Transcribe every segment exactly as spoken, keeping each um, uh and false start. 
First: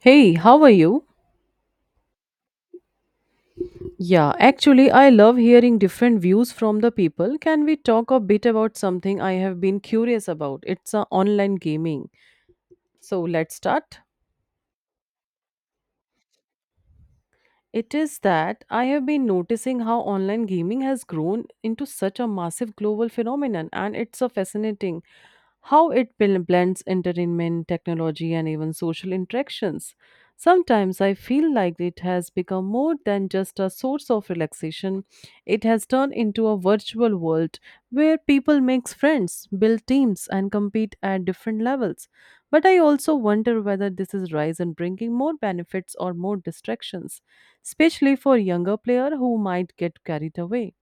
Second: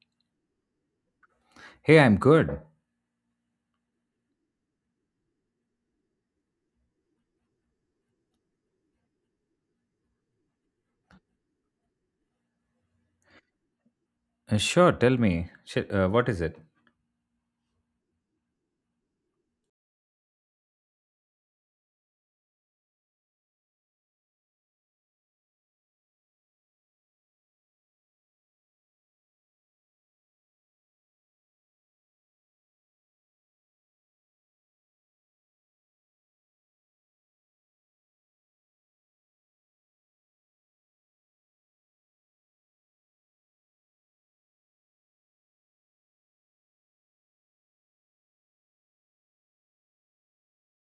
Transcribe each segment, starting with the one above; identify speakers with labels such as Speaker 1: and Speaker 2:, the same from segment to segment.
Speaker 1: Hey, how are you?
Speaker 2: Hey, I'm good.
Speaker 1: Yeah, actually, I love hearing different views from the people. Can we talk a bit about something I have been curious about? It's uh, online gaming. So let's start.
Speaker 2: Uh, sure, tell me. Sh- uh, what is it?
Speaker 1: It is that I have been noticing how online gaming has grown into such a massive global phenomenon, and it's so fascinating how it bl- blends entertainment, technology, and even social interactions. Sometimes I feel like it has become more than just a source of relaxation. It has turned into a virtual world where people make friends, build teams, and compete at different levels. But I also wonder whether this is rise and bringing more benefits or more distractions, especially for younger player who might get carried away.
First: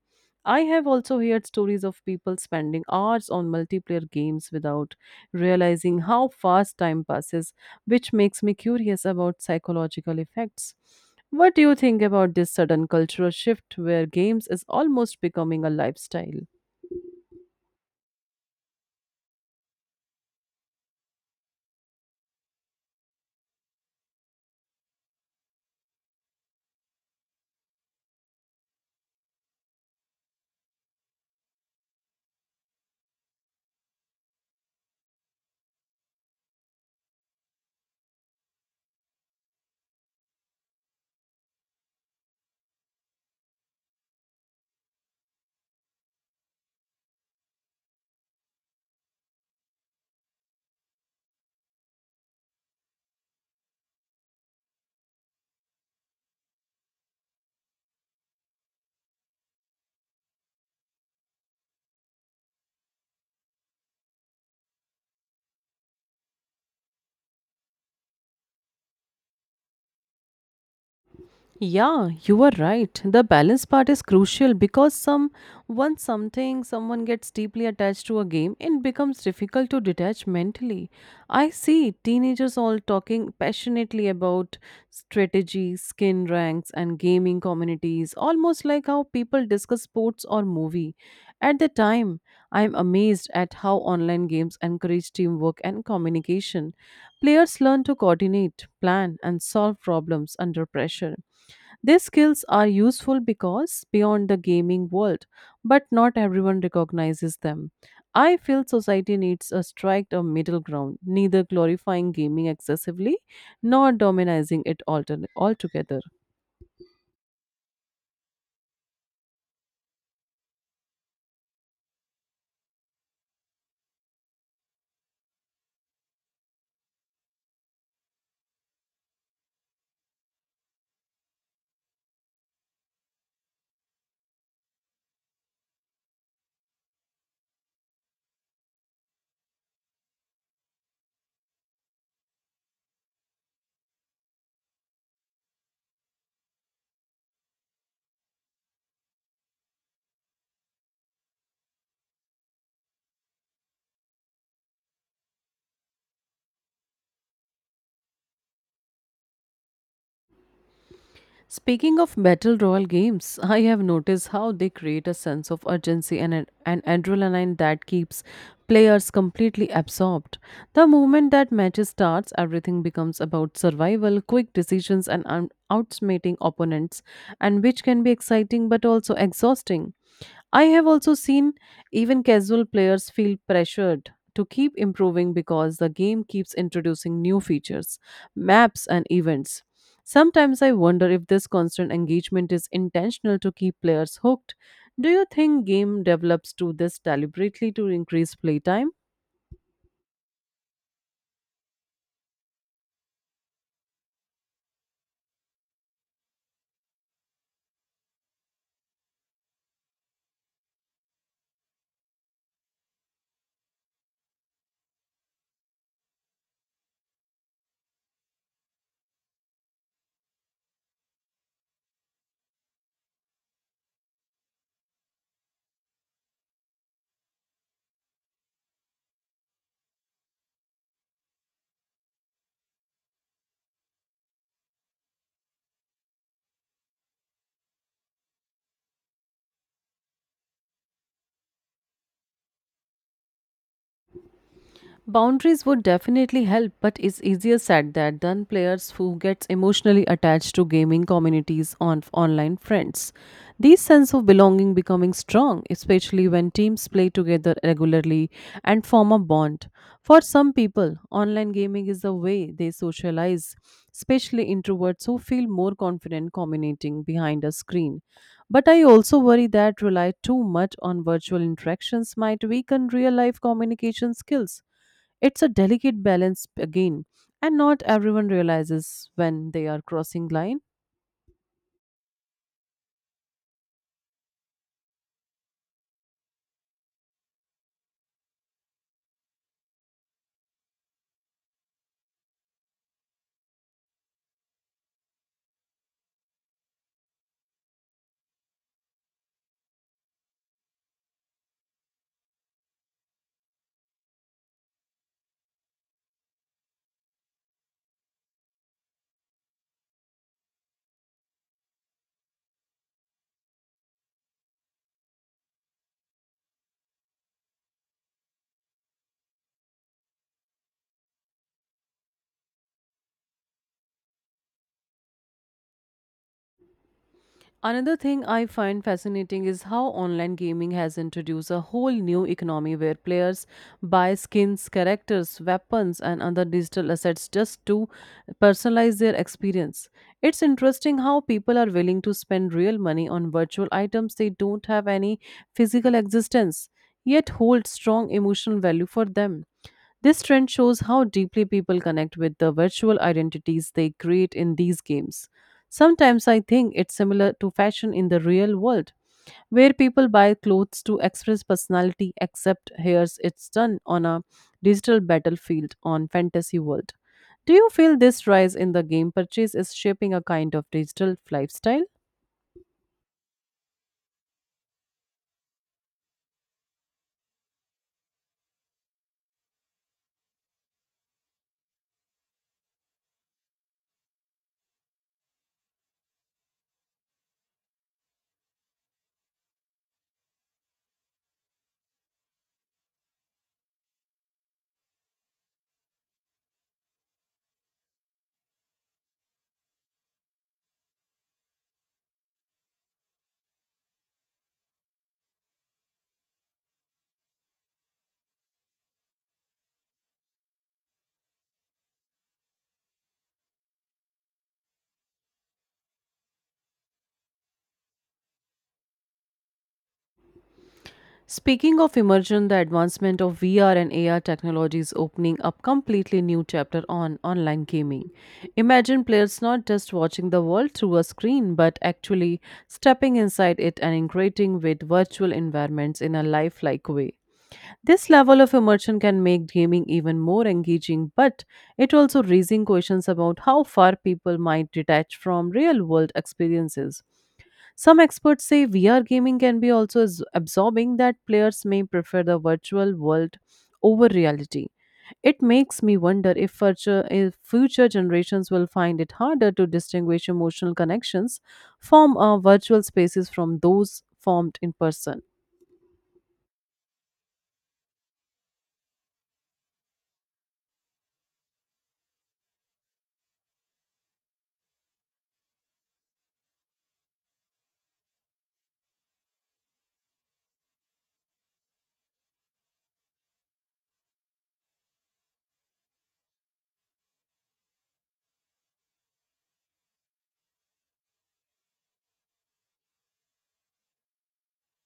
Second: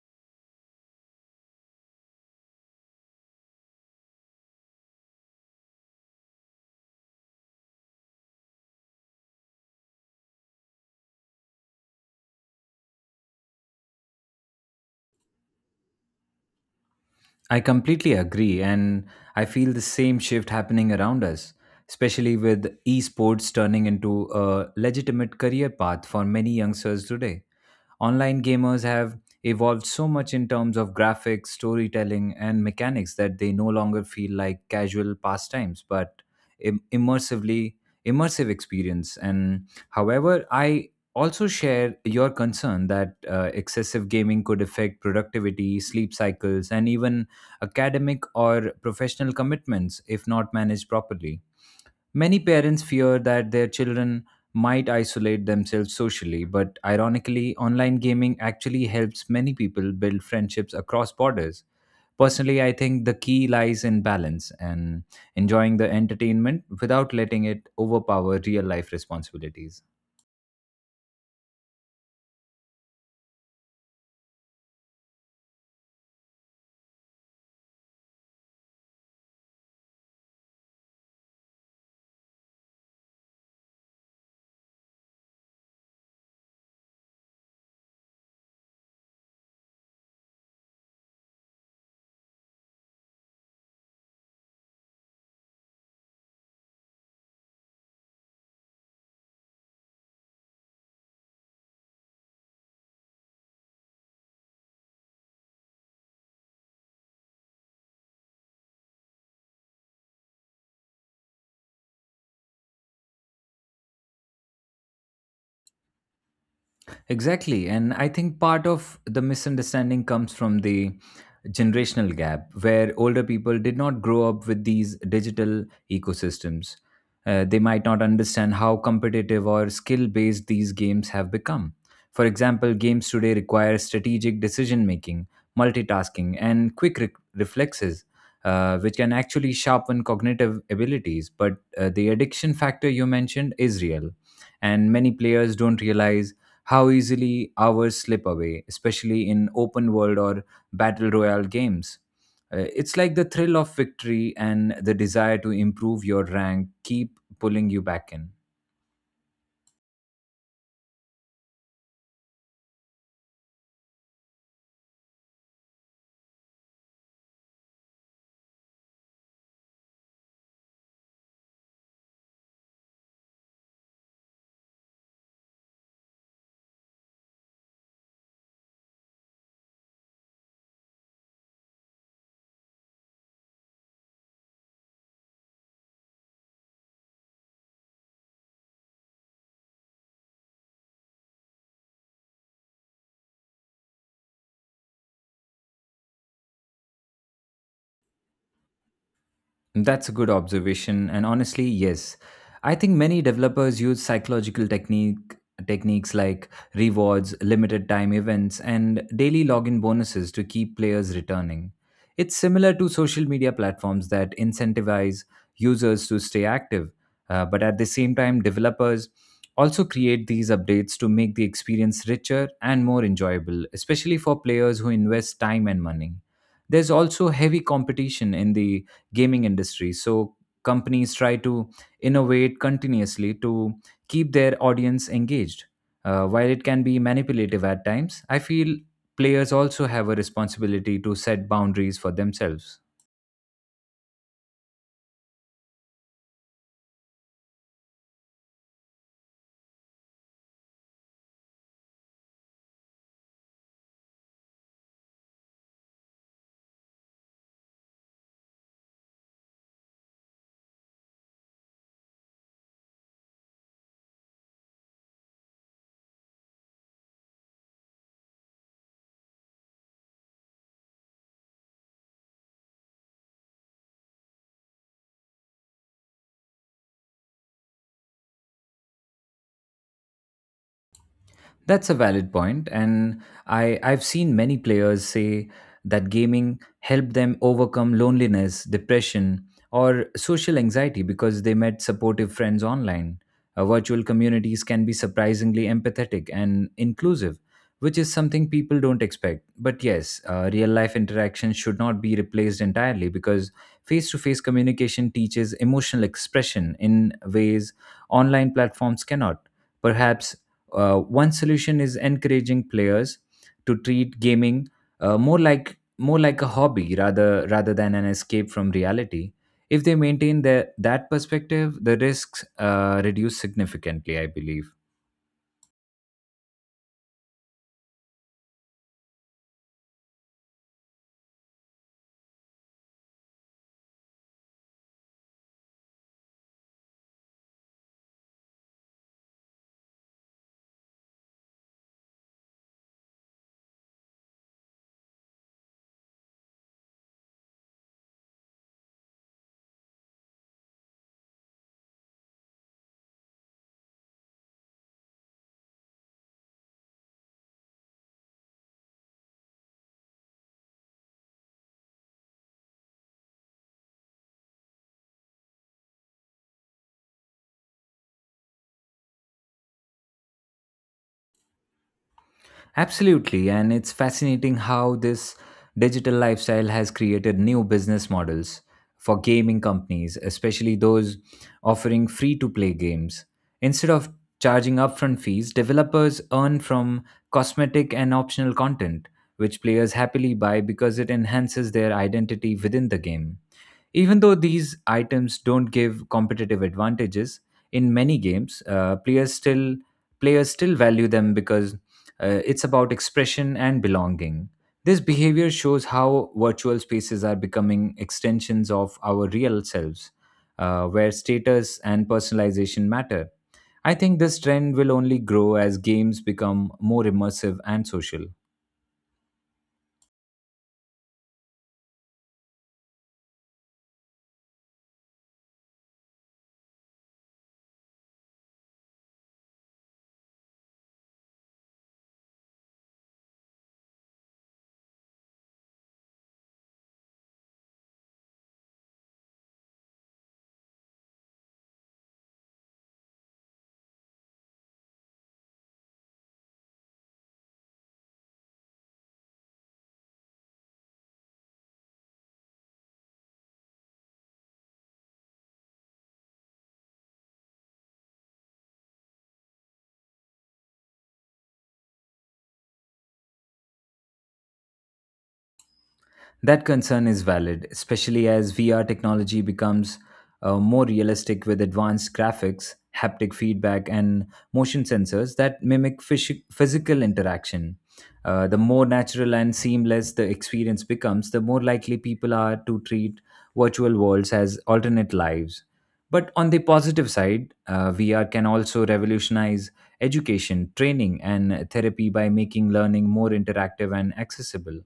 Speaker 1: I have also heard stories of people spending hours on multiplayer games without realizing how fast time passes, which makes me curious about psychological effects. What do you think about this sudden cultural shift where games is almost becoming a lifestyle?
Speaker 2: I completely agree, and I feel the same shift happening around us, especially with esports turning into a legitimate career path for many youngsters today. Online gamers have evolved so much in terms of graphics, storytelling, and mechanics that they no longer feel like casual pastimes, but im- immersively immersive experience. And however, I also share your concern that uh, excessive gaming could affect productivity, sleep cycles, and even academic, or professional commitments if not managed properly. Many parents fear that their children might isolate themselves socially, but ironically, online gaming actually helps many people build friendships across borders. Personally, I think the key lies in balance and enjoying the entertainment without letting it overpower real life responsibilities.
Speaker 1: Yeah, you are right. The balance part is crucial because some once something someone gets deeply attached to a game, it becomes difficult to detach mentally. I see teenagers all talking passionately about strategy, skin ranks, and gaming communities, almost like how people discuss sports or movie. At the time, I am amazed at how online games encourage teamwork and communication. Players learn to coordinate, plan, and solve problems under pressure. These skills are useful because beyond the gaming world, but not everyone recognizes them. I feel society needs a strike a middle ground, neither glorifying gaming excessively nor dominating it altern- altogether.
Speaker 2: Exactly. And I think part of the misunderstanding comes from the generational gap, where older people did not grow up with these digital ecosystems. Uh, they might not understand how competitive or skill based these games have become. For example, games today require strategic decision making, multitasking, and quick re- reflexes, uh, which can actually sharpen cognitive abilities. But uh, the addiction factor you mentioned is real, and many players don't realize how easily hours slip away, especially in open world or battle royale games. Uh, it's like the thrill of victory and the desire to improve your rank keep pulling you back in.
Speaker 1: Speaking of battle royal games, I have noticed how they create a sense of urgency and an, an adrenaline that keeps players completely absorbed. The moment that match starts, everything becomes about survival, quick decisions, and un- outsmarting opponents, and which can be exciting but also exhausting. I have also seen even casual players feel pressured to keep improving because the game keeps introducing new features, maps, and events. Sometimes I wonder if this constant engagement is intentional to keep players hooked. Do you think game develops do this deliberately to increase playtime?
Speaker 2: That's a good observation, and honestly, yes, I think many developers use psychological technique techniques like rewards, limited time events, and daily login bonuses to keep players returning. It's similar to social media platforms that incentivize users to stay active, uh, but at the same time, developers also create these updates to make the experience richer and more enjoyable, especially for players who invest time and money. There's also heavy competition in the gaming industry. So companies try to innovate continuously to keep their audience engaged. Uh, while it can be manipulative at times, I feel players also have a responsibility to set boundaries for themselves.
Speaker 1: Boundaries would definitely help, but it's easier said that done. Players who gets emotionally attached to gaming communities on online friends. These sense of belonging becoming strong, especially when teams play together regularly and form a bond. For some people, online gaming is a way they socialize, especially introverts who feel more confident communicating behind a screen. But I also worry that rely too much on virtual interactions might weaken real life communication skills. It's a delicate balance again, and not everyone realizes when they are crossing line.
Speaker 2: That's a valid point, and I I've seen many players say that gaming helped them overcome loneliness, depression, or social anxiety because they met supportive friends online. Uh, virtual communities can be surprisingly empathetic and inclusive, which is something people don't expect. But yes, uh, real life interaction should not be replaced entirely because face to face communication teaches emotional expression in ways online platforms cannot. Perhaps uh, One solution is encouraging players to treat gaming uh, more like more like a hobby rather rather than an escape from reality. If they maintain their, that perspective, the risks uh, reduce significantly, I believe.
Speaker 1: Another thing I find fascinating is how online gaming has introduced a whole new economy where players buy skins, characters, weapons, and other digital assets just to personalize their experience. It's interesting how people are willing to spend real money on virtual items they don't have any physical existence, yet hold strong emotional value for them. This trend shows how deeply people connect with the virtual identities they create in these games. Sometimes I think it's similar to fashion in the real world where people buy clothes to express personality except here's it's done on a digital battlefield on fantasy world. Do you feel this rise in the game purchase is shaping a kind of digital lifestyle?
Speaker 2: Absolutely, and it's fascinating how this digital lifestyle has created new business models for gaming companies, especially those offering free to play games. Instead of charging upfront fees, developers earn from cosmetic and optional content, which players happily buy because it enhances their identity within the game. Even though these items don't give competitive advantages in many games, uh, players still players still value them because uh, it's about expression and belonging. This behavior shows how virtual spaces are becoming extensions of our real selves, uh, where status and personalization matter. I think this trend will only grow as games become more immersive and social.
Speaker 1: Speaking of immersion, the advancement of V R and A R technology is opening up completely new chapter on online gaming. Imagine players not just watching the world through a screen but actually stepping inside it and integrating with virtual environments in a lifelike way. This level of immersion can make gaming even more engaging, but it also raising questions about how far people might detach from real world experiences. Some experts say V R gaming can be also as- absorbing that players may prefer the virtual world over reality. It makes me wonder if future, if future generations will find it harder to distinguish emotional connections form uh, virtual spaces from those formed in person.
Speaker 2: That concern is valid, especially as V R technology becomes uh, more realistic with advanced graphics, haptic feedback, and motion sensors that mimic phys- physical interaction. Uh, the more natural and seamless the experience becomes, the more likely people are to treat virtual worlds as alternate lives. But on the positive side, uh, V R can also revolutionize education, training, and therapy by making learning more interactive and accessible.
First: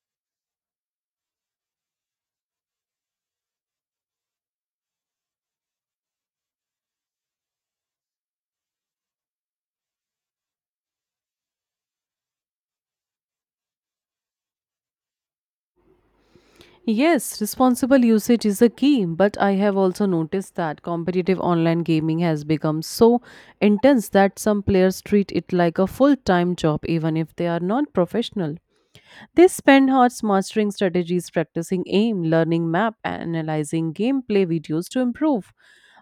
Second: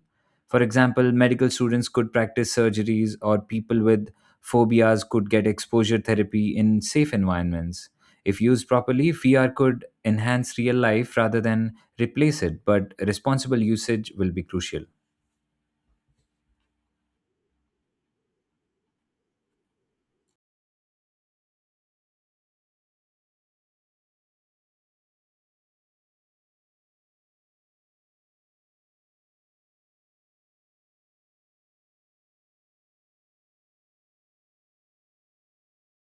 Speaker 2: For example, medical students could practice surgeries, or people with phobias could get exposure therapy in safe environments. If used properly, V R could enhance real life rather than replace it, but responsible usage will be crucial.
Speaker 1: Yes, responsible usage is a key, but I have also noticed that competitive online gaming has become so intense that some players treat it like a full time job even if they are not professional. They spend hours mastering strategies, practicing aim, learning map, and analyzing gameplay videos to improve.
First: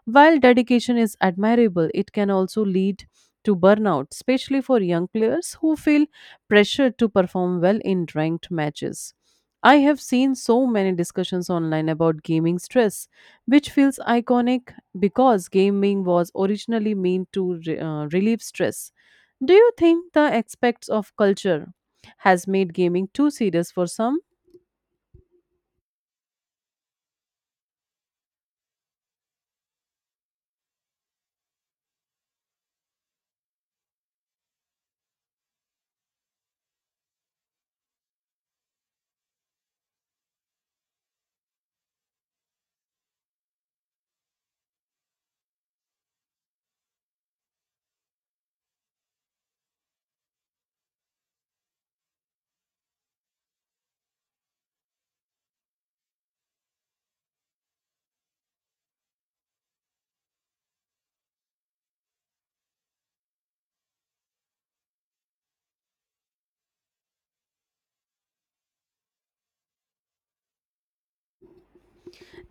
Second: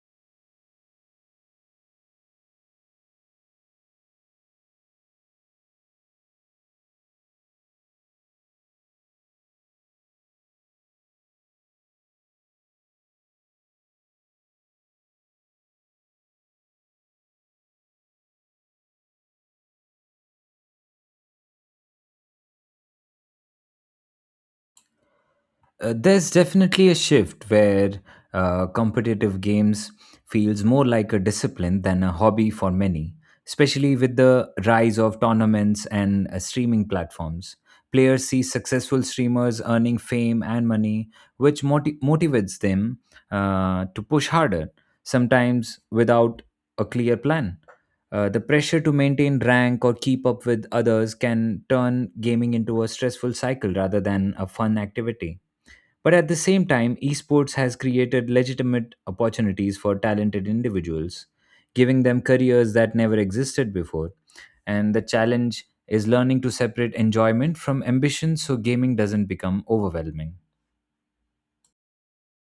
Speaker 1: While dedication is admirable, it can also lead to burnout, especially for young players who feel pressured to perform well in ranked matches. I have seen so many discussions online about gaming stress, which feels iconic because gaming was originally meant to re- uh, relieve stress. Do you think the aspects of culture has made gaming too serious for some?
Speaker 2: Uh, there's definitely a shift where uh, competitive games feels more like a discipline than a hobby for many, especially with the rise of tournaments and uh, streaming platforms. Players see successful streamers earning fame and money, which moti- motivates them uh, to push harder sometimes without a clear plan. Uh, the pressure to maintain rank or keep up with others can turn gaming into a stressful cycle rather than a fun activity, but at the same time, esports has created legitimate opportunities for talented individuals, giving them careers that never existed before. And the challenge is learning to separate enjoyment from ambition so gaming doesn't become overwhelming.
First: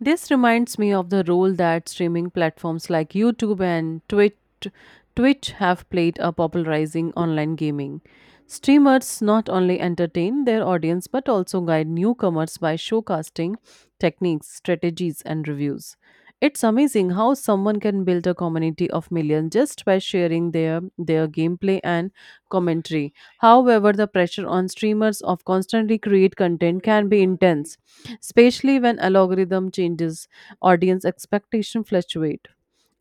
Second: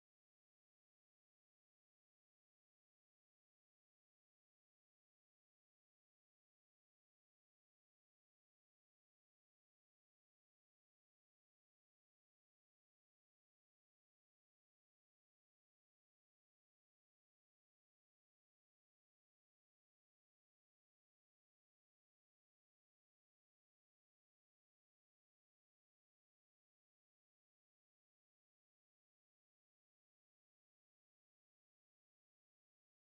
Speaker 1: This reminds me of the role that streaming platforms like YouTube and Twitch, Twitch have played in popularizing online gaming. Streamers not only entertain their audience but also guide newcomers by showcasting techniques, strategies, and reviews. It's amazing how someone can build a community of millions just by sharing their their gameplay and commentary. However, the pressure on streamers of constantly create content can be intense, especially when algorithm changes, audience expectation fluctuate.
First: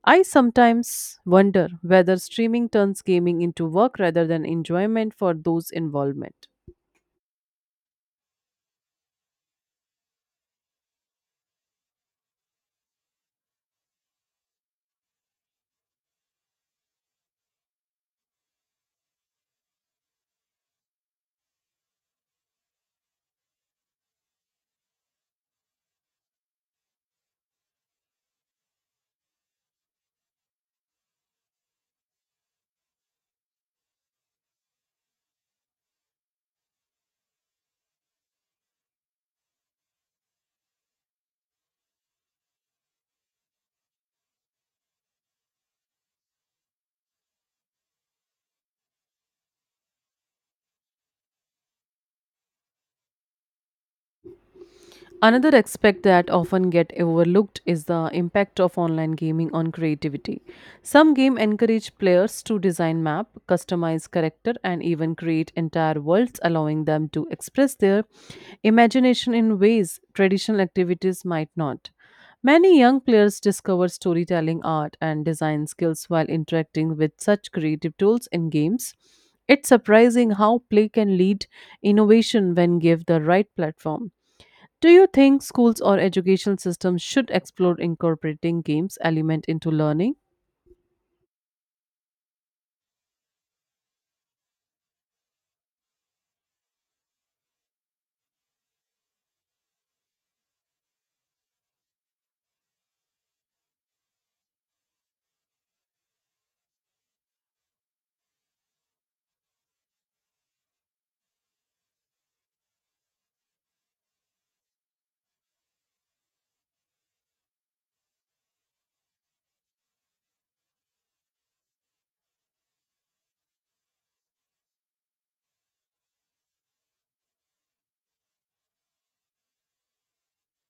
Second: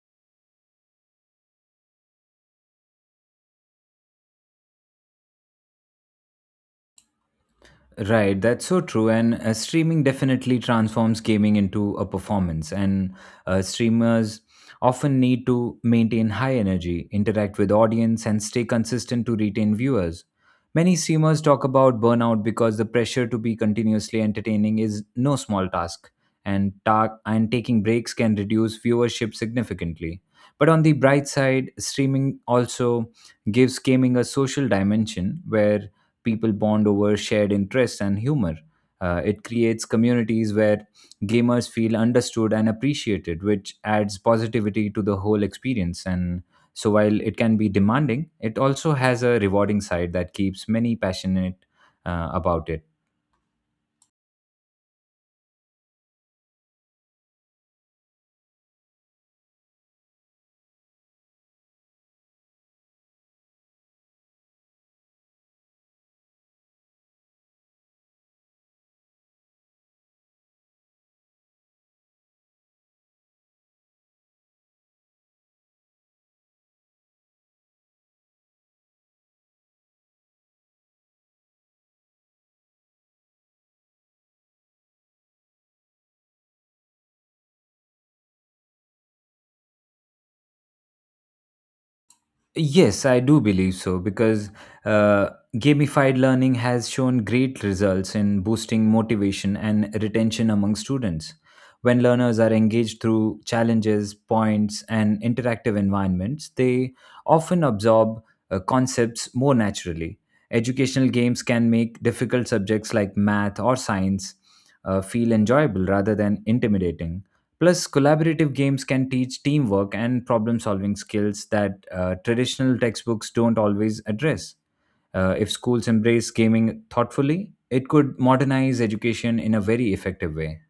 Speaker 1: I sometimes wonder whether streaming turns gaming into work rather than enjoyment for those involved.
Speaker 2: Right, that's so true. And uh, streaming definitely transforms gaming into a performance. And uh, streamers often need to maintain high energy, interact with audience, and stay consistent to retain viewers. Many streamers talk about burnout because the pressure to be continuously entertaining is no small task, and ta- and taking breaks can reduce viewership significantly. But on the bright side, streaming also gives gaming a social dimension where people bond over shared interests and humor. Uh, it creates communities where gamers feel understood and appreciated, which adds positivity to the whole experience. And so, while it can be demanding, it also has a rewarding side that keeps many passionate uh, about it.
Speaker 1: Another aspect that often get overlooked is the impact of online gaming on creativity. Some game encourage players to design map, customize character and even create entire worlds allowing them to express their imagination in ways traditional activities might not. Many young players discover storytelling art and design skills while interacting with such creative tools in games. It's surprising how play can lead innovation when given the right platform. Do you think schools or educational systems should explore incorporating games element into learning?
Speaker 2: Yes, I do believe so because uh, gamified learning has shown great results in boosting motivation and retention among students. When learners are engaged through challenges, points, and interactive environments, they often absorb uh, concepts more naturally. Educational games can make difficult subjects like math or science uh, feel enjoyable rather than intimidating. Plus, collaborative games can teach teamwork and problem solving skills that uh, traditional textbooks don't always address. Uh, if schools embrace gaming thoughtfully, it could modernize education in a very effective way.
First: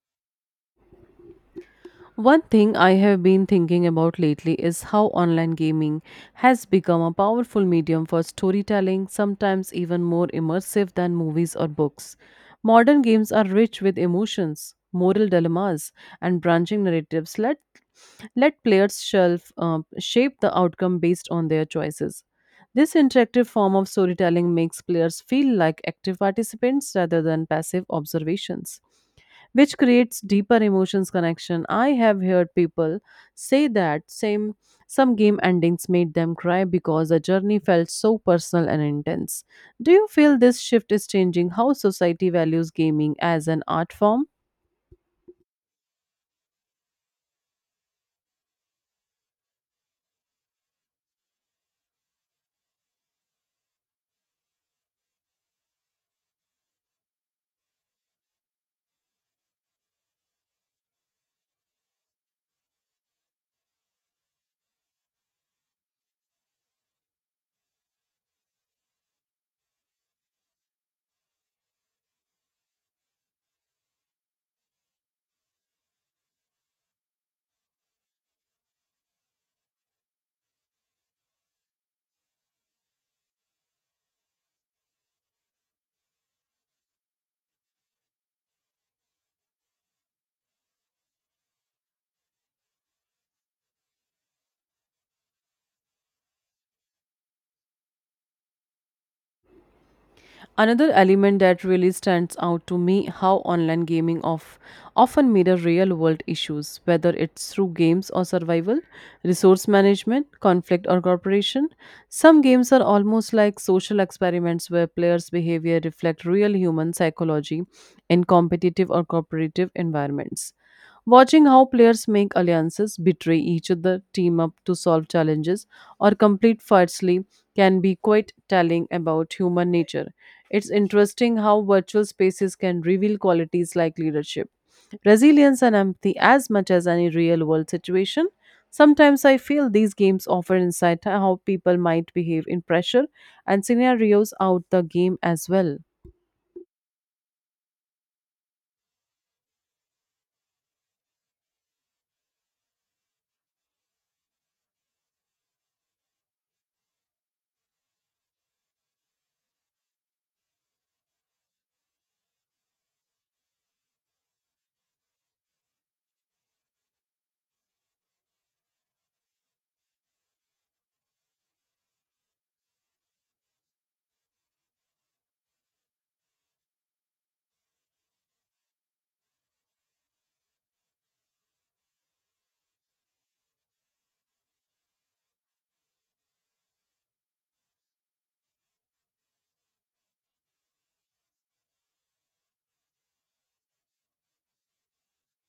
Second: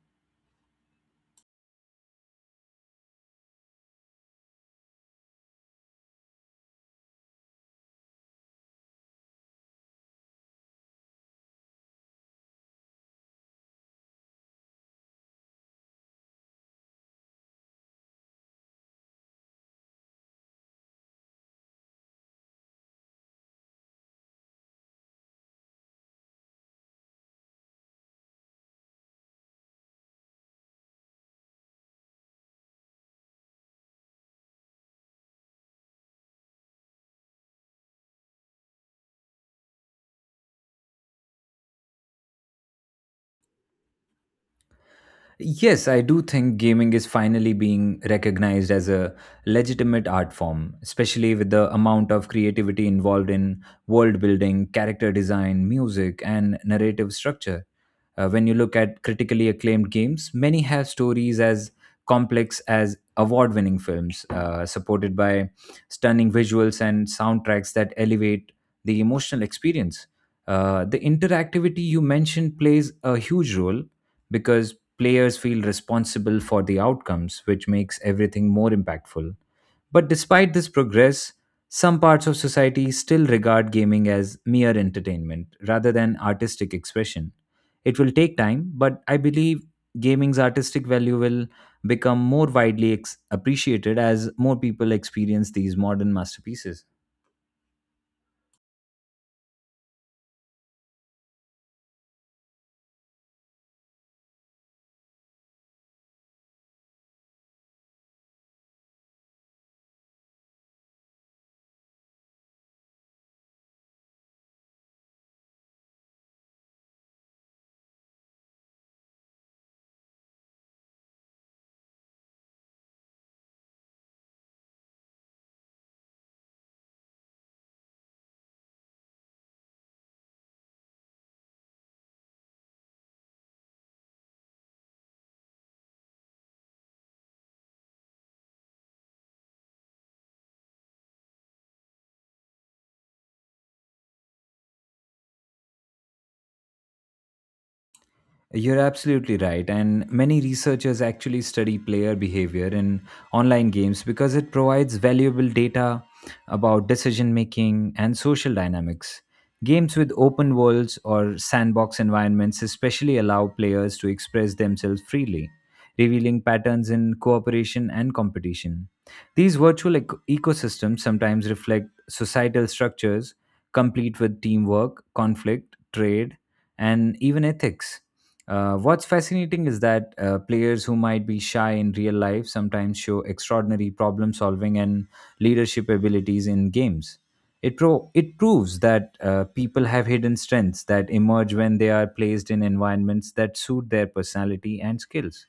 Speaker 1: One thing I have been thinking about lately is how online gaming has become a powerful medium for storytelling, sometimes even more immersive than movies or books. Modern games are rich with emotions, moral dilemmas, and branching narratives. Let, let players shelf, uh, shape the outcome based on their choices. This interactive form of storytelling makes players feel like active participants rather than passive observations, which creates deeper emotions connection. I have heard people say that same some game endings made them cry because the journey felt so personal and intense. Do you feel this shift is changing how society values gaming as an art form?
Speaker 2: Yes, I do think gaming is finally being recognized as a legitimate art form, especially with the amount of creativity involved in world building, character design, music, and narrative structure. Uh, when you look at critically acclaimed games, many have stories as complex as award winning films, uh, supported by stunning visuals and soundtracks that elevate the emotional experience. Uh, the interactivity you mentioned plays a huge role because players feel responsible for the outcomes, which makes everything more impactful. But despite this progress, some parts of society still regard gaming as mere entertainment rather than artistic expression. It will take time, but I believe gaming's artistic value will become more widely ex- appreciated as more people experience these modern masterpieces.
Speaker 1: Another element that really stands out to me how online gaming of often mirror real world issues, whether it's through games or survival, resource management, conflict or cooperation. Some games are almost like social experiments where players behavior reflect real human psychology in competitive or cooperative environments. Watching how players make alliances, betray each other, team up to solve challenges, or complete firstly can be quite telling about human nature. It's interesting how virtual spaces can reveal qualities like leadership, resilience, and empathy as much as any real world situation. Sometimes I feel these games offer insight on how people might behave in pressure and scenarios out the game as well.
Speaker 2: You're absolutely right. And many researchers actually study player behavior in online games because it provides valuable data about decision making and social dynamics. Games with open worlds or sandbox environments especially allow players to express themselves freely, revealing patterns in cooperation and competition. These virtual ec- ecosystems sometimes reflect societal structures, complete with teamwork, conflict, trade, and even ethics. Uh, what's fascinating is that uh, players who might be shy in real life sometimes show extraordinary problem solving and leadership abilities in games. It, pro- it proves that uh, people have hidden strengths that emerge when they are placed in environments that suit their personality and skills.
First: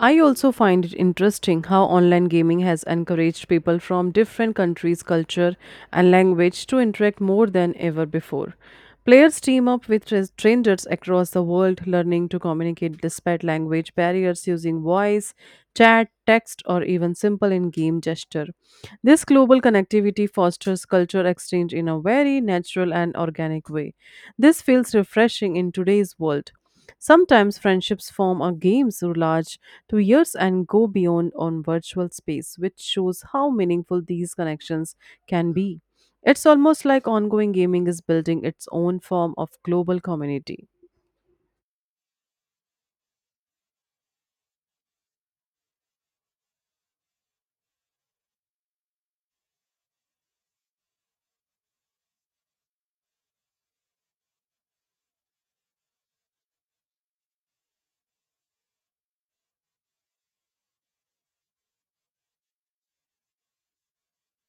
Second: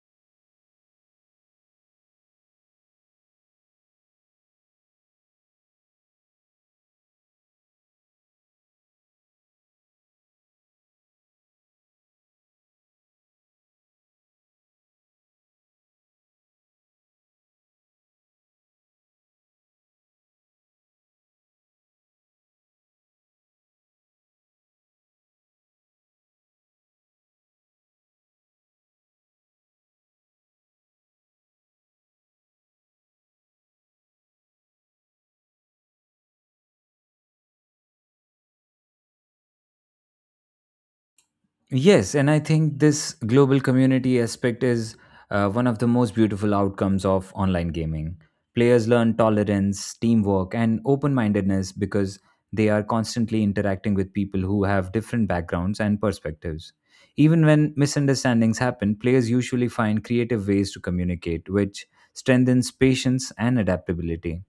Speaker 1: I also find it interesting how online gaming has encouraged people from different countries, culture, and language to interact more than ever before. Players team up with tra- strangers across the world, learning to communicate despite language barriers using voice, chat, text, or even simple in game gesture. This global connectivity fosters culture exchange in a very natural and organic way. This feels refreshing in today's world. Sometimes friendships form or games through large to years and go beyond on virtual space, which shows how meaningful these connections can be. It's almost like ongoing gaming is building its own form of global community.
Speaker 2: Yes, and I think this global community aspect is uh, one of the most beautiful outcomes of online gaming. Players learn tolerance, teamwork, and open mindedness because they are constantly interacting with people who have different backgrounds and perspectives. Even when misunderstandings happen, players usually find creative ways to communicate, which strengthens patience and adaptability.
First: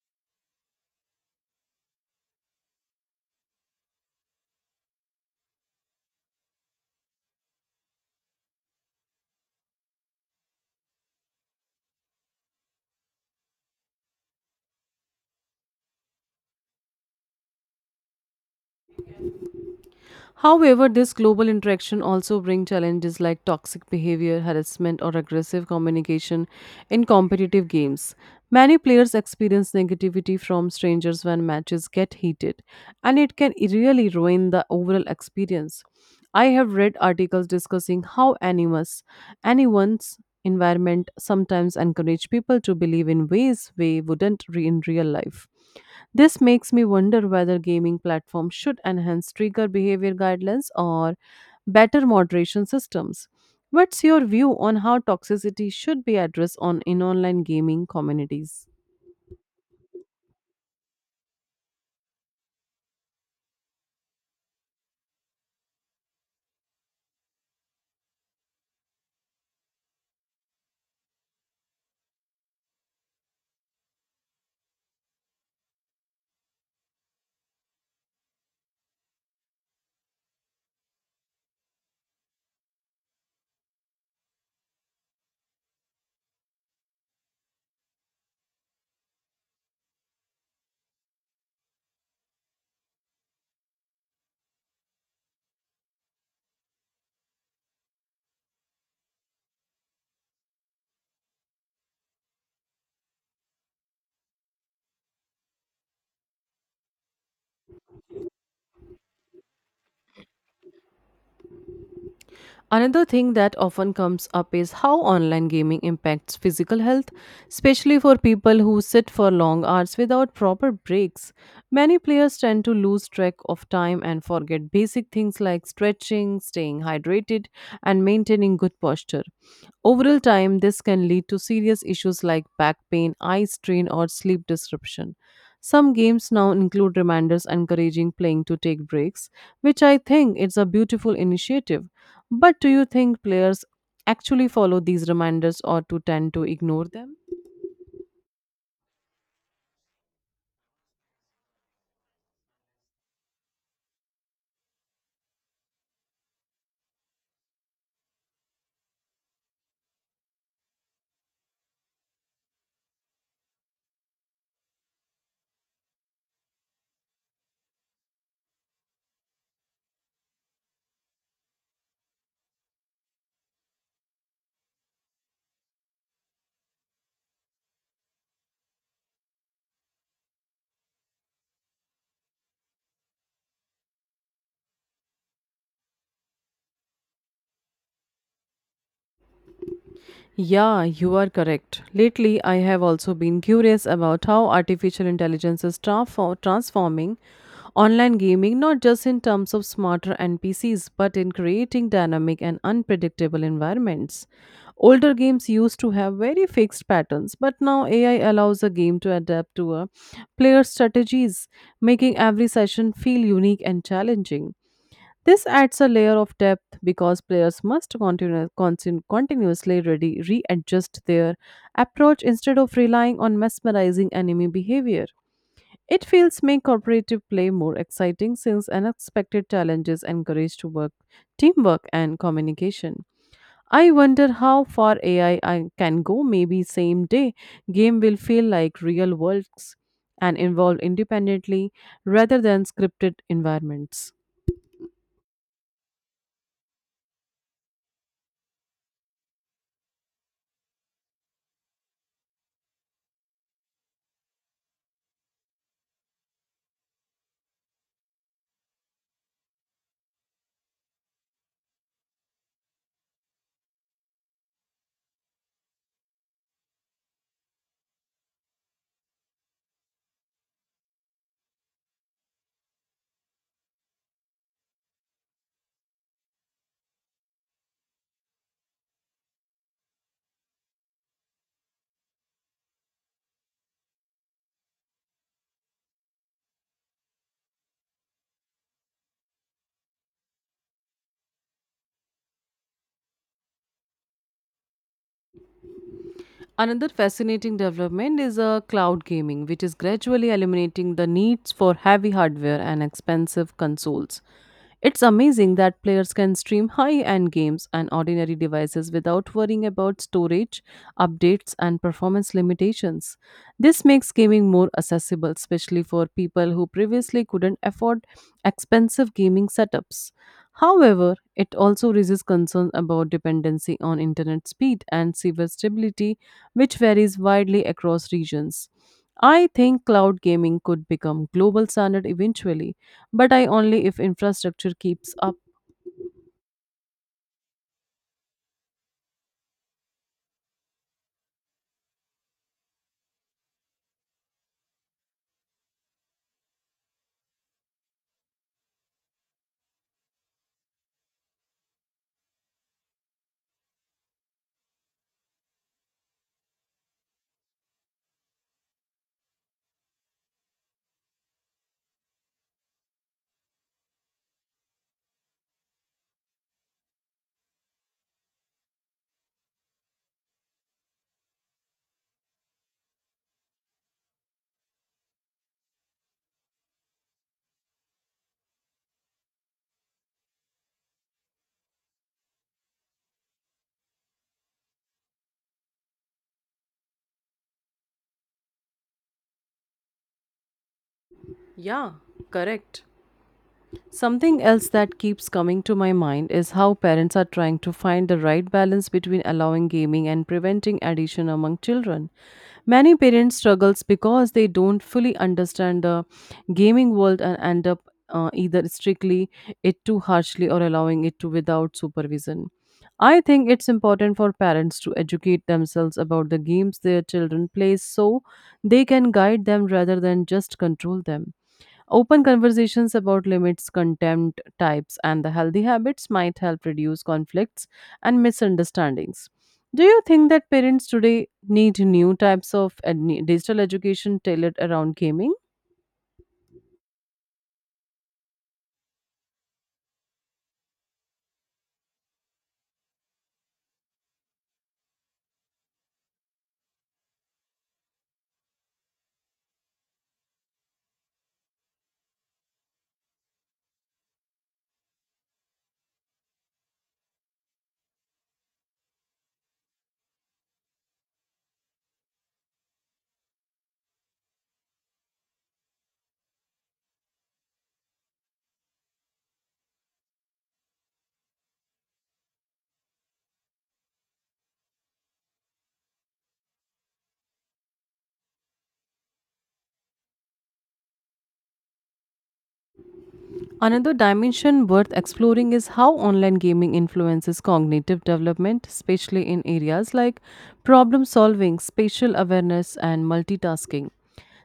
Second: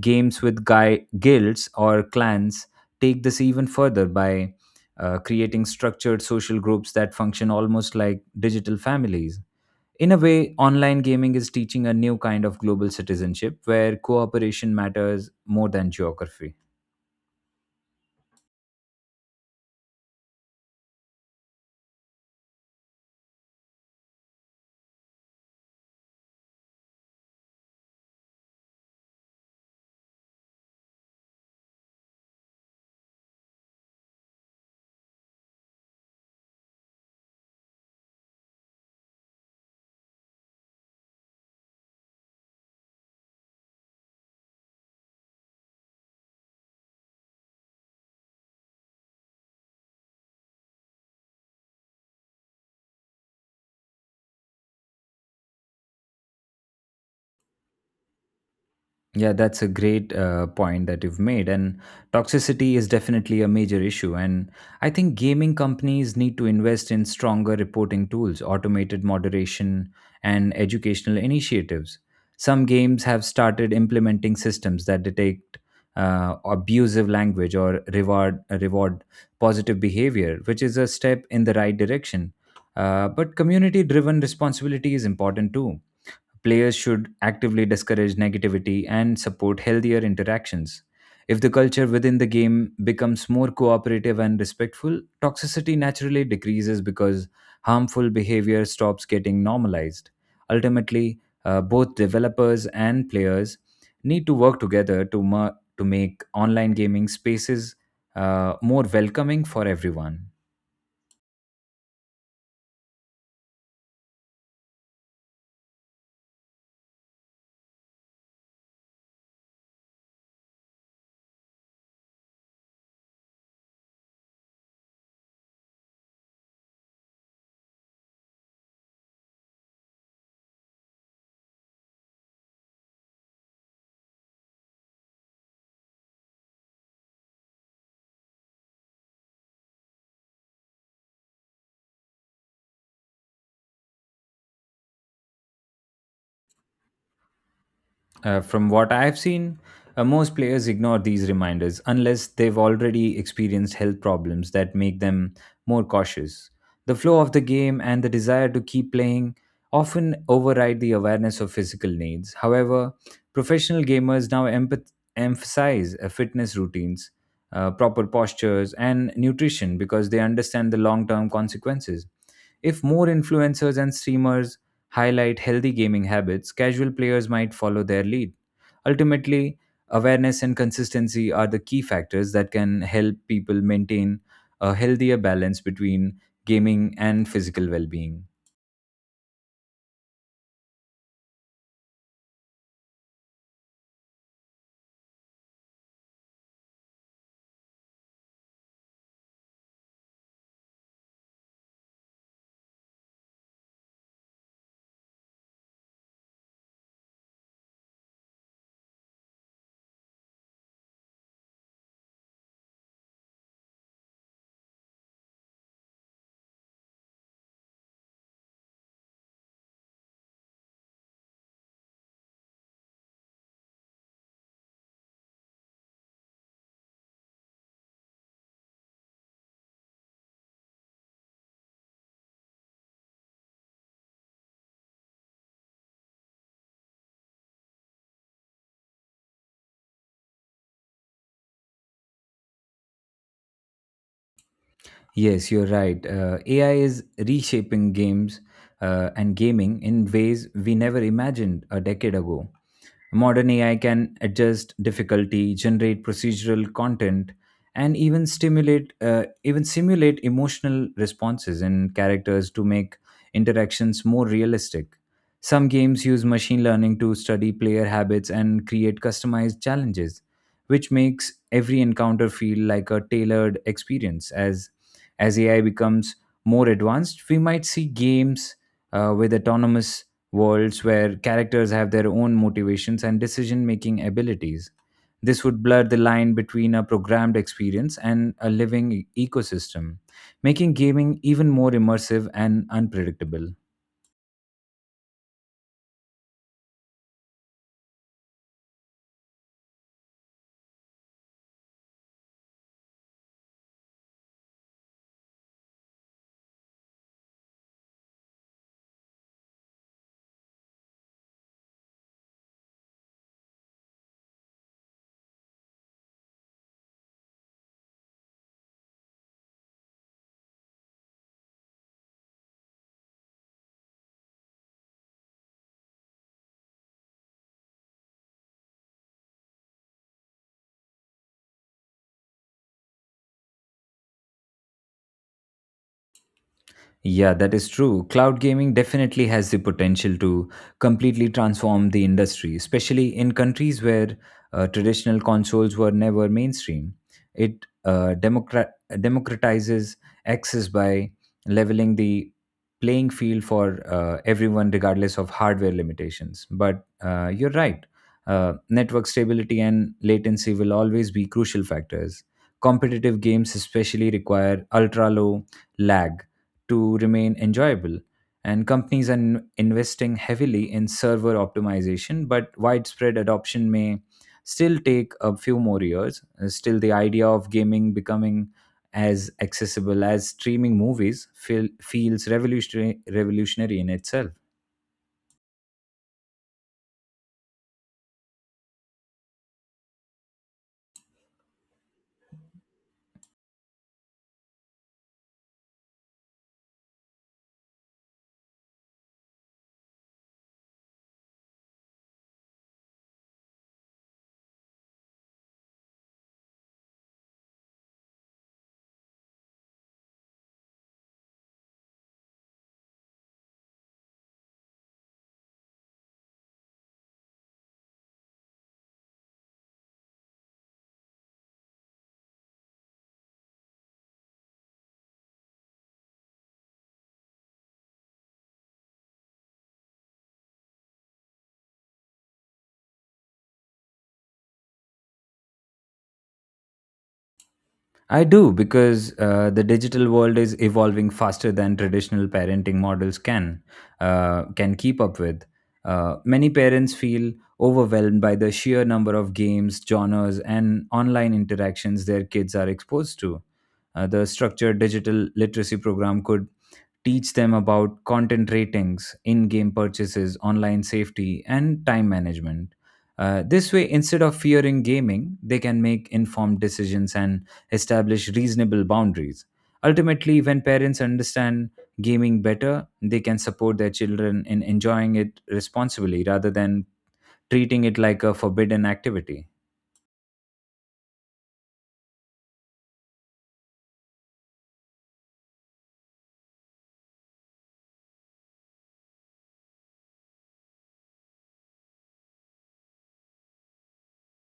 Speaker 2: Games with guy guilds or clans take this even further by uh, creating structured social groups that function almost like digital families. In a way, online gaming is teaching a new kind of global citizenship where cooperation matters more than geography.
Speaker 1: However, this global interaction also brings challenges like toxic behavior, harassment, or aggressive communication in competitive games. Many players experience negativity from strangers when matches get heated, and it can really ruin the overall experience. I have read articles discussing how animus, anyone's environment sometimes encourage people to believe in ways they wouldn't re- in real life. This makes me wonder whether gaming platforms should enhance trigger behavior guidelines or better moderation systems. What's your view on how toxicity should be addressed on in online gaming communities?
Speaker 2: Yeah, that's a great uh, point that you've made. And toxicity is definitely a major issue. And I think gaming companies need to invest in stronger reporting tools, automated moderation, and educational initiatives. Some games have started implementing systems that detect uh, abusive language or reward reward positive behavior, which is a step in the right direction. Uh, but community driven responsibility is important too. Players should actively discourage negativity and support healthier interactions. If the culture within the game becomes more cooperative and respectful, toxicity naturally decreases because harmful behavior stops getting normalized. Ultimately, uh, both developers and players need to work together to, ma- to make online gaming spaces uh, more welcoming for everyone.
Speaker 1: Another thing that often comes up is how online gaming impacts physical health, especially for people who sit for long hours without proper breaks. Many players tend to lose track of time and forget basic things like stretching, staying hydrated, and maintaining good posture. Overall time, this can lead to serious issues like back pain, eye strain, or sleep disruption. Some games now include reminders encouraging playing to take breaks, which I think is a beautiful initiative. But do you think players actually follow these reminders or to tend to ignore them?
Speaker 2: Uh, from what I've seen, uh, most players ignore these reminders unless they've already experienced health problems that make them more cautious. The flow of the game and the desire to keep playing often override the awareness of physical needs. However, professional gamers now empath- emphasize uh, fitness routines, uh, proper postures, and nutrition because they understand the long term consequences. If more influencers and streamers highlight healthy gaming habits, casual players might follow their lead. Ultimately, awareness and consistency are the key factors that can help people maintain a healthier balance between gaming and physical well being.
Speaker 1: Yeah, you are correct. Lately, I have also been curious about how artificial intelligence is transfor- transforming online gaming not just in terms of smarter N P Cs but in creating dynamic and unpredictable environments. Older games used to have very fixed patterns, but now A I allows a game to adapt to a player's strategies, making every session feel unique and challenging. This adds a layer of depth because players must continu- consin- continuously ready- readjust their approach instead of relying on mesmerizing enemy behavior. It feels make cooperative play more exciting since unexpected challenges encourage to work, teamwork and communication. I wonder how far A I can go. Maybe same day game will feel like real worlds and evolve independently rather than scripted environments.
Speaker 2: Yes, you're right. Uh, A I is reshaping games uh, and gaming in ways we never imagined a decade ago. Modern A I can adjust difficulty, generate procedural content, and even stimulate, uh, even simulate emotional responses in characters to make interactions more realistic. Some games use machine learning to study player habits and create customized challenges, which makes every encounter feel like a tailored experience. As as A I becomes more advanced, we might see games uh, with autonomous worlds where characters have their own motivations and decision making abilities. This would blur the line between a programmed experience and a living e- ecosystem, making gaming even more immersive and unpredictable.
Speaker 1: Another fascinating development is uh, cloud gaming, which is gradually eliminating the needs for heavy hardware and expensive consoles. It's amazing that players can stream high end games and ordinary devices without worrying about storage, updates, and performance limitations. This makes gaming more accessible, especially for people who previously couldn't afford expensive gaming setups. However, it also raises concerns about dependency on internet speed and server stability, which varies widely across regions. I think cloud gaming could become global standard eventually but I only if infrastructure keeps up.
Speaker 2: Yeah, that is true. Cloud gaming definitely has the potential to completely transform the industry, especially in countries where uh, traditional consoles were never mainstream. It uh, democrat- democratizes access by leveling the playing field for uh, everyone, regardless of hardware limitations. But uh, you're right, uh, network stability and latency will always be crucial factors. Competitive games, especially, require ultra low lag to remain enjoyable. And companies are in- investing heavily in server optimization, but widespread adoption may still take a few more years. Uh, Still, the idea of gaming becoming as accessible as streaming movies feel, feels revolutionary, revolutionary in itself.
Speaker 1: Yeah, correct. Something else that keeps coming to my mind is how parents are trying to find the right balance between allowing gaming and preventing addiction among children. Many parents struggles because they don't fully understand the gaming world and end up uh, either strictly it too harshly or allowing it to without supervision. I think it's important for parents to educate themselves about the games their children play so they can guide them rather than just control them. Open conversations about limits, contempt types, and the healthy habits might help reduce conflicts and misunderstandings. Do you think that parents today need new types of ed- digital education tailored around gaming?
Speaker 2: I do because uh, the digital world is evolving faster than traditional parenting models can uh, can keep up with. Uh, many parents feel overwhelmed by the sheer number of games, genres, and online interactions their kids are exposed to. Uh, the structured digital literacy program could teach them about content ratings, in game purchases, online safety, and time management. Uh, this way, instead of fearing gaming, they can make informed decisions and establish reasonable boundaries. Ultimately, when parents understand gaming better, they can support their children in enjoying it responsibly rather than treating it like a forbidden activity.
Speaker 1: Another dimension worth exploring is how online gaming influences cognitive development, especially in areas like problem solving, spatial awareness, and multitasking.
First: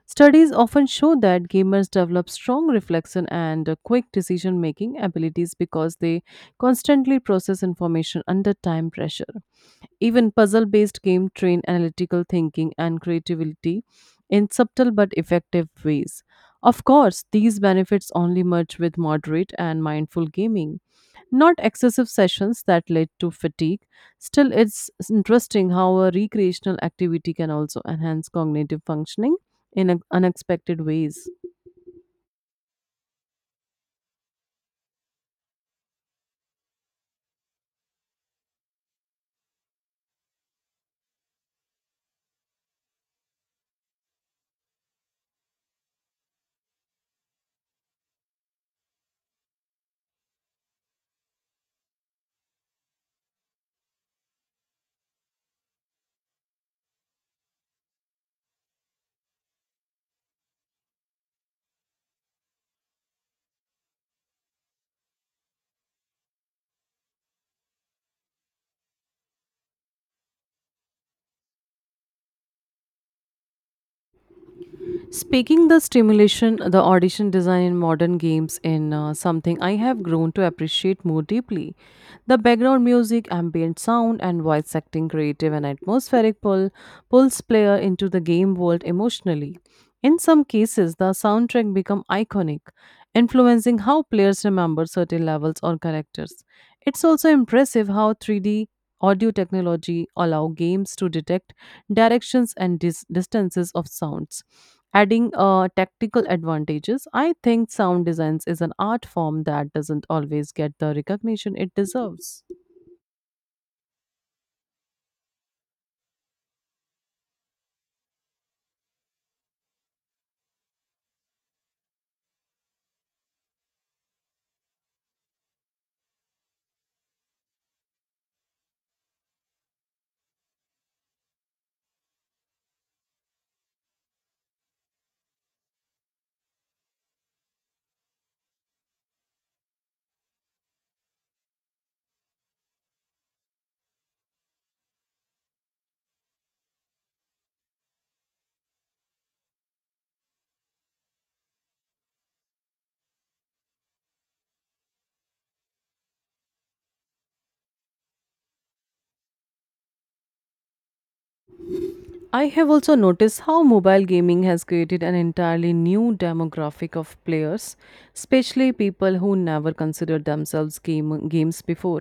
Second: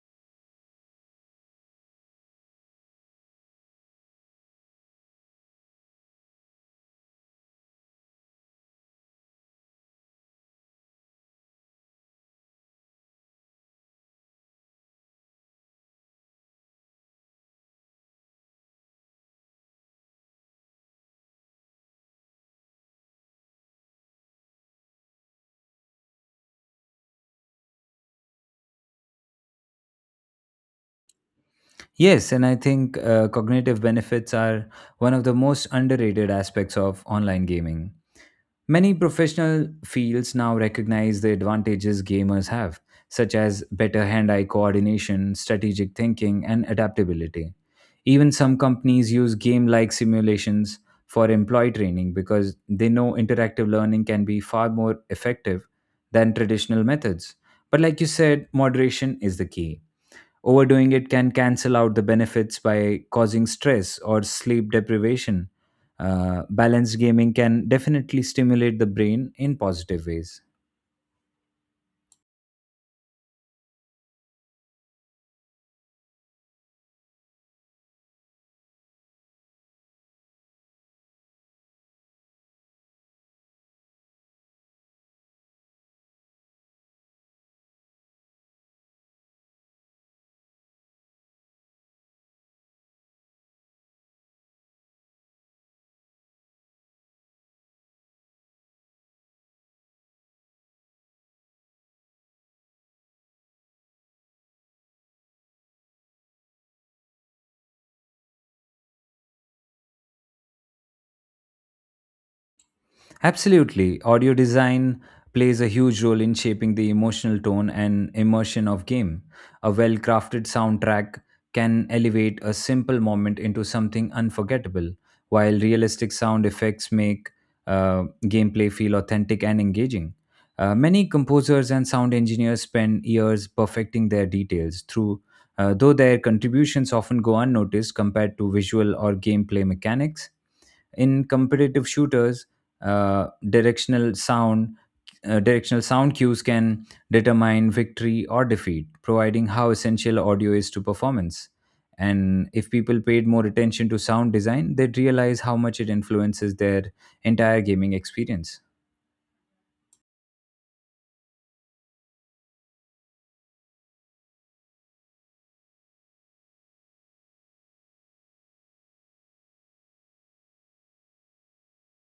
Speaker 1: Studies often show that gamers develop strong reflection and uh, quick decision making abilities because they constantly process information under time pressure. Even puzzle based games train analytical thinking and creativity in subtle but effective ways. Of course, these benefits only merge with moderate and mindful gaming. Not excessive sessions that led to fatigue. Still, it's interesting how a recreational activity can also enhance cognitive functioning in un- unexpected ways.
Speaker 2: Yes, and I think uh, cognitive benefits are one of the most underrated aspects of online gaming. Many professional fields now recognize the advantages gamers have, such as better hand eye coordination, strategic thinking, and adaptability. Even some companies use game like simulations for employee training because they know interactive learning can be far more effective than traditional methods. But, like you said, moderation is the key. Overdoing it can cancel out the benefits by causing stress or sleep deprivation. Uh, balanced gaming can definitely stimulate the brain in positive ways.
Speaker 1: Speaking the stimulation, the audition design in modern games in uh, something I have grown to appreciate more deeply. The background music, ambient sound, and voice acting creative and atmospheric pull pulls player into the game world emotionally. In some cases, the soundtrack become iconic, influencing how players remember certain levels or characters. It's also impressive how three D audio technology allow games to detect directions and dis- distances of sounds adding uh, tactical advantages. I think sound designs is an art form that doesn't always get the recognition it deserves.
Speaker 2: Absolutely. Audio design plays a huge role in shaping the emotional tone and immersion of game. A well-crafted soundtrack can elevate a simple moment into something unforgettable, while realistic sound effects make uh, gameplay feel authentic and engaging. Uh, many composers and sound engineers spend years perfecting their details through uh, though their contributions often go unnoticed compared to visual or gameplay mechanics in competitive shooters uh, directional sound uh, directional sound cues can determine victory or defeat providing how essential audio is to performance. And if people paid more attention to sound design, they'd realize how much it influences their entire gaming experience.
Speaker 1: I have also noticed how mobile gaming has created an entirely new demographic of players, especially people who never considered themselves game, games before.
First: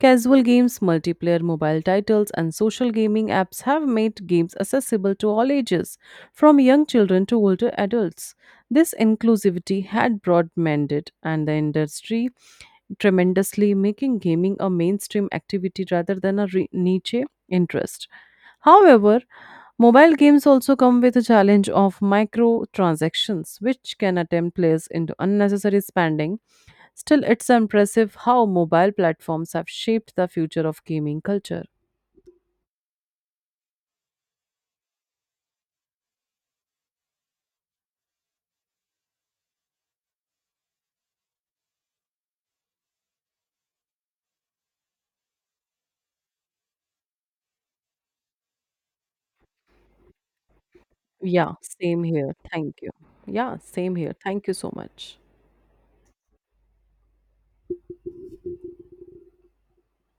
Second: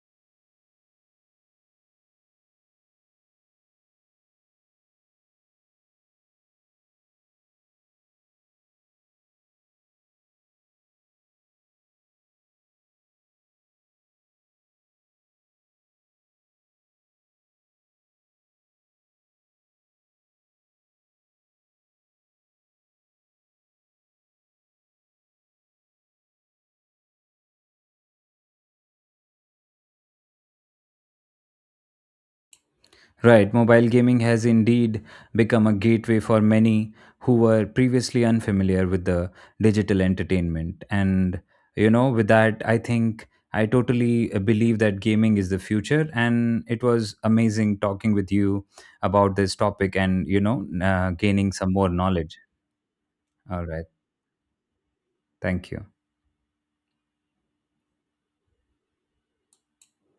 Speaker 1: Casual games, multiplayer mobile titles, and social gaming apps have made games accessible to all ages, from young children to older adults. This inclusivity had broad mandate, and the industry tremendously, making gaming a mainstream activity rather than a re- niche interest. However, mobile games also come with a challenge of microtransactions, which can attempt players into unnecessary spending. Still, it's impressive how mobile platforms have shaped the future of gaming culture.
Speaker 2: Right, mobile gaming has indeed become a gateway for many who were previously unfamiliar with the digital entertainment. And, you know, with that, I think I totally uh, believe that gaming is the future. And it was amazing talking with you about this topic and, you know, uh,
Speaker 1: Yeah,
Speaker 2: gaining some more
Speaker 1: same here.
Speaker 2: knowledge.
Speaker 1: Thank you. Yeah,
Speaker 2: All right.
Speaker 1: same here. Thank you so much.
Speaker 2: Thank you.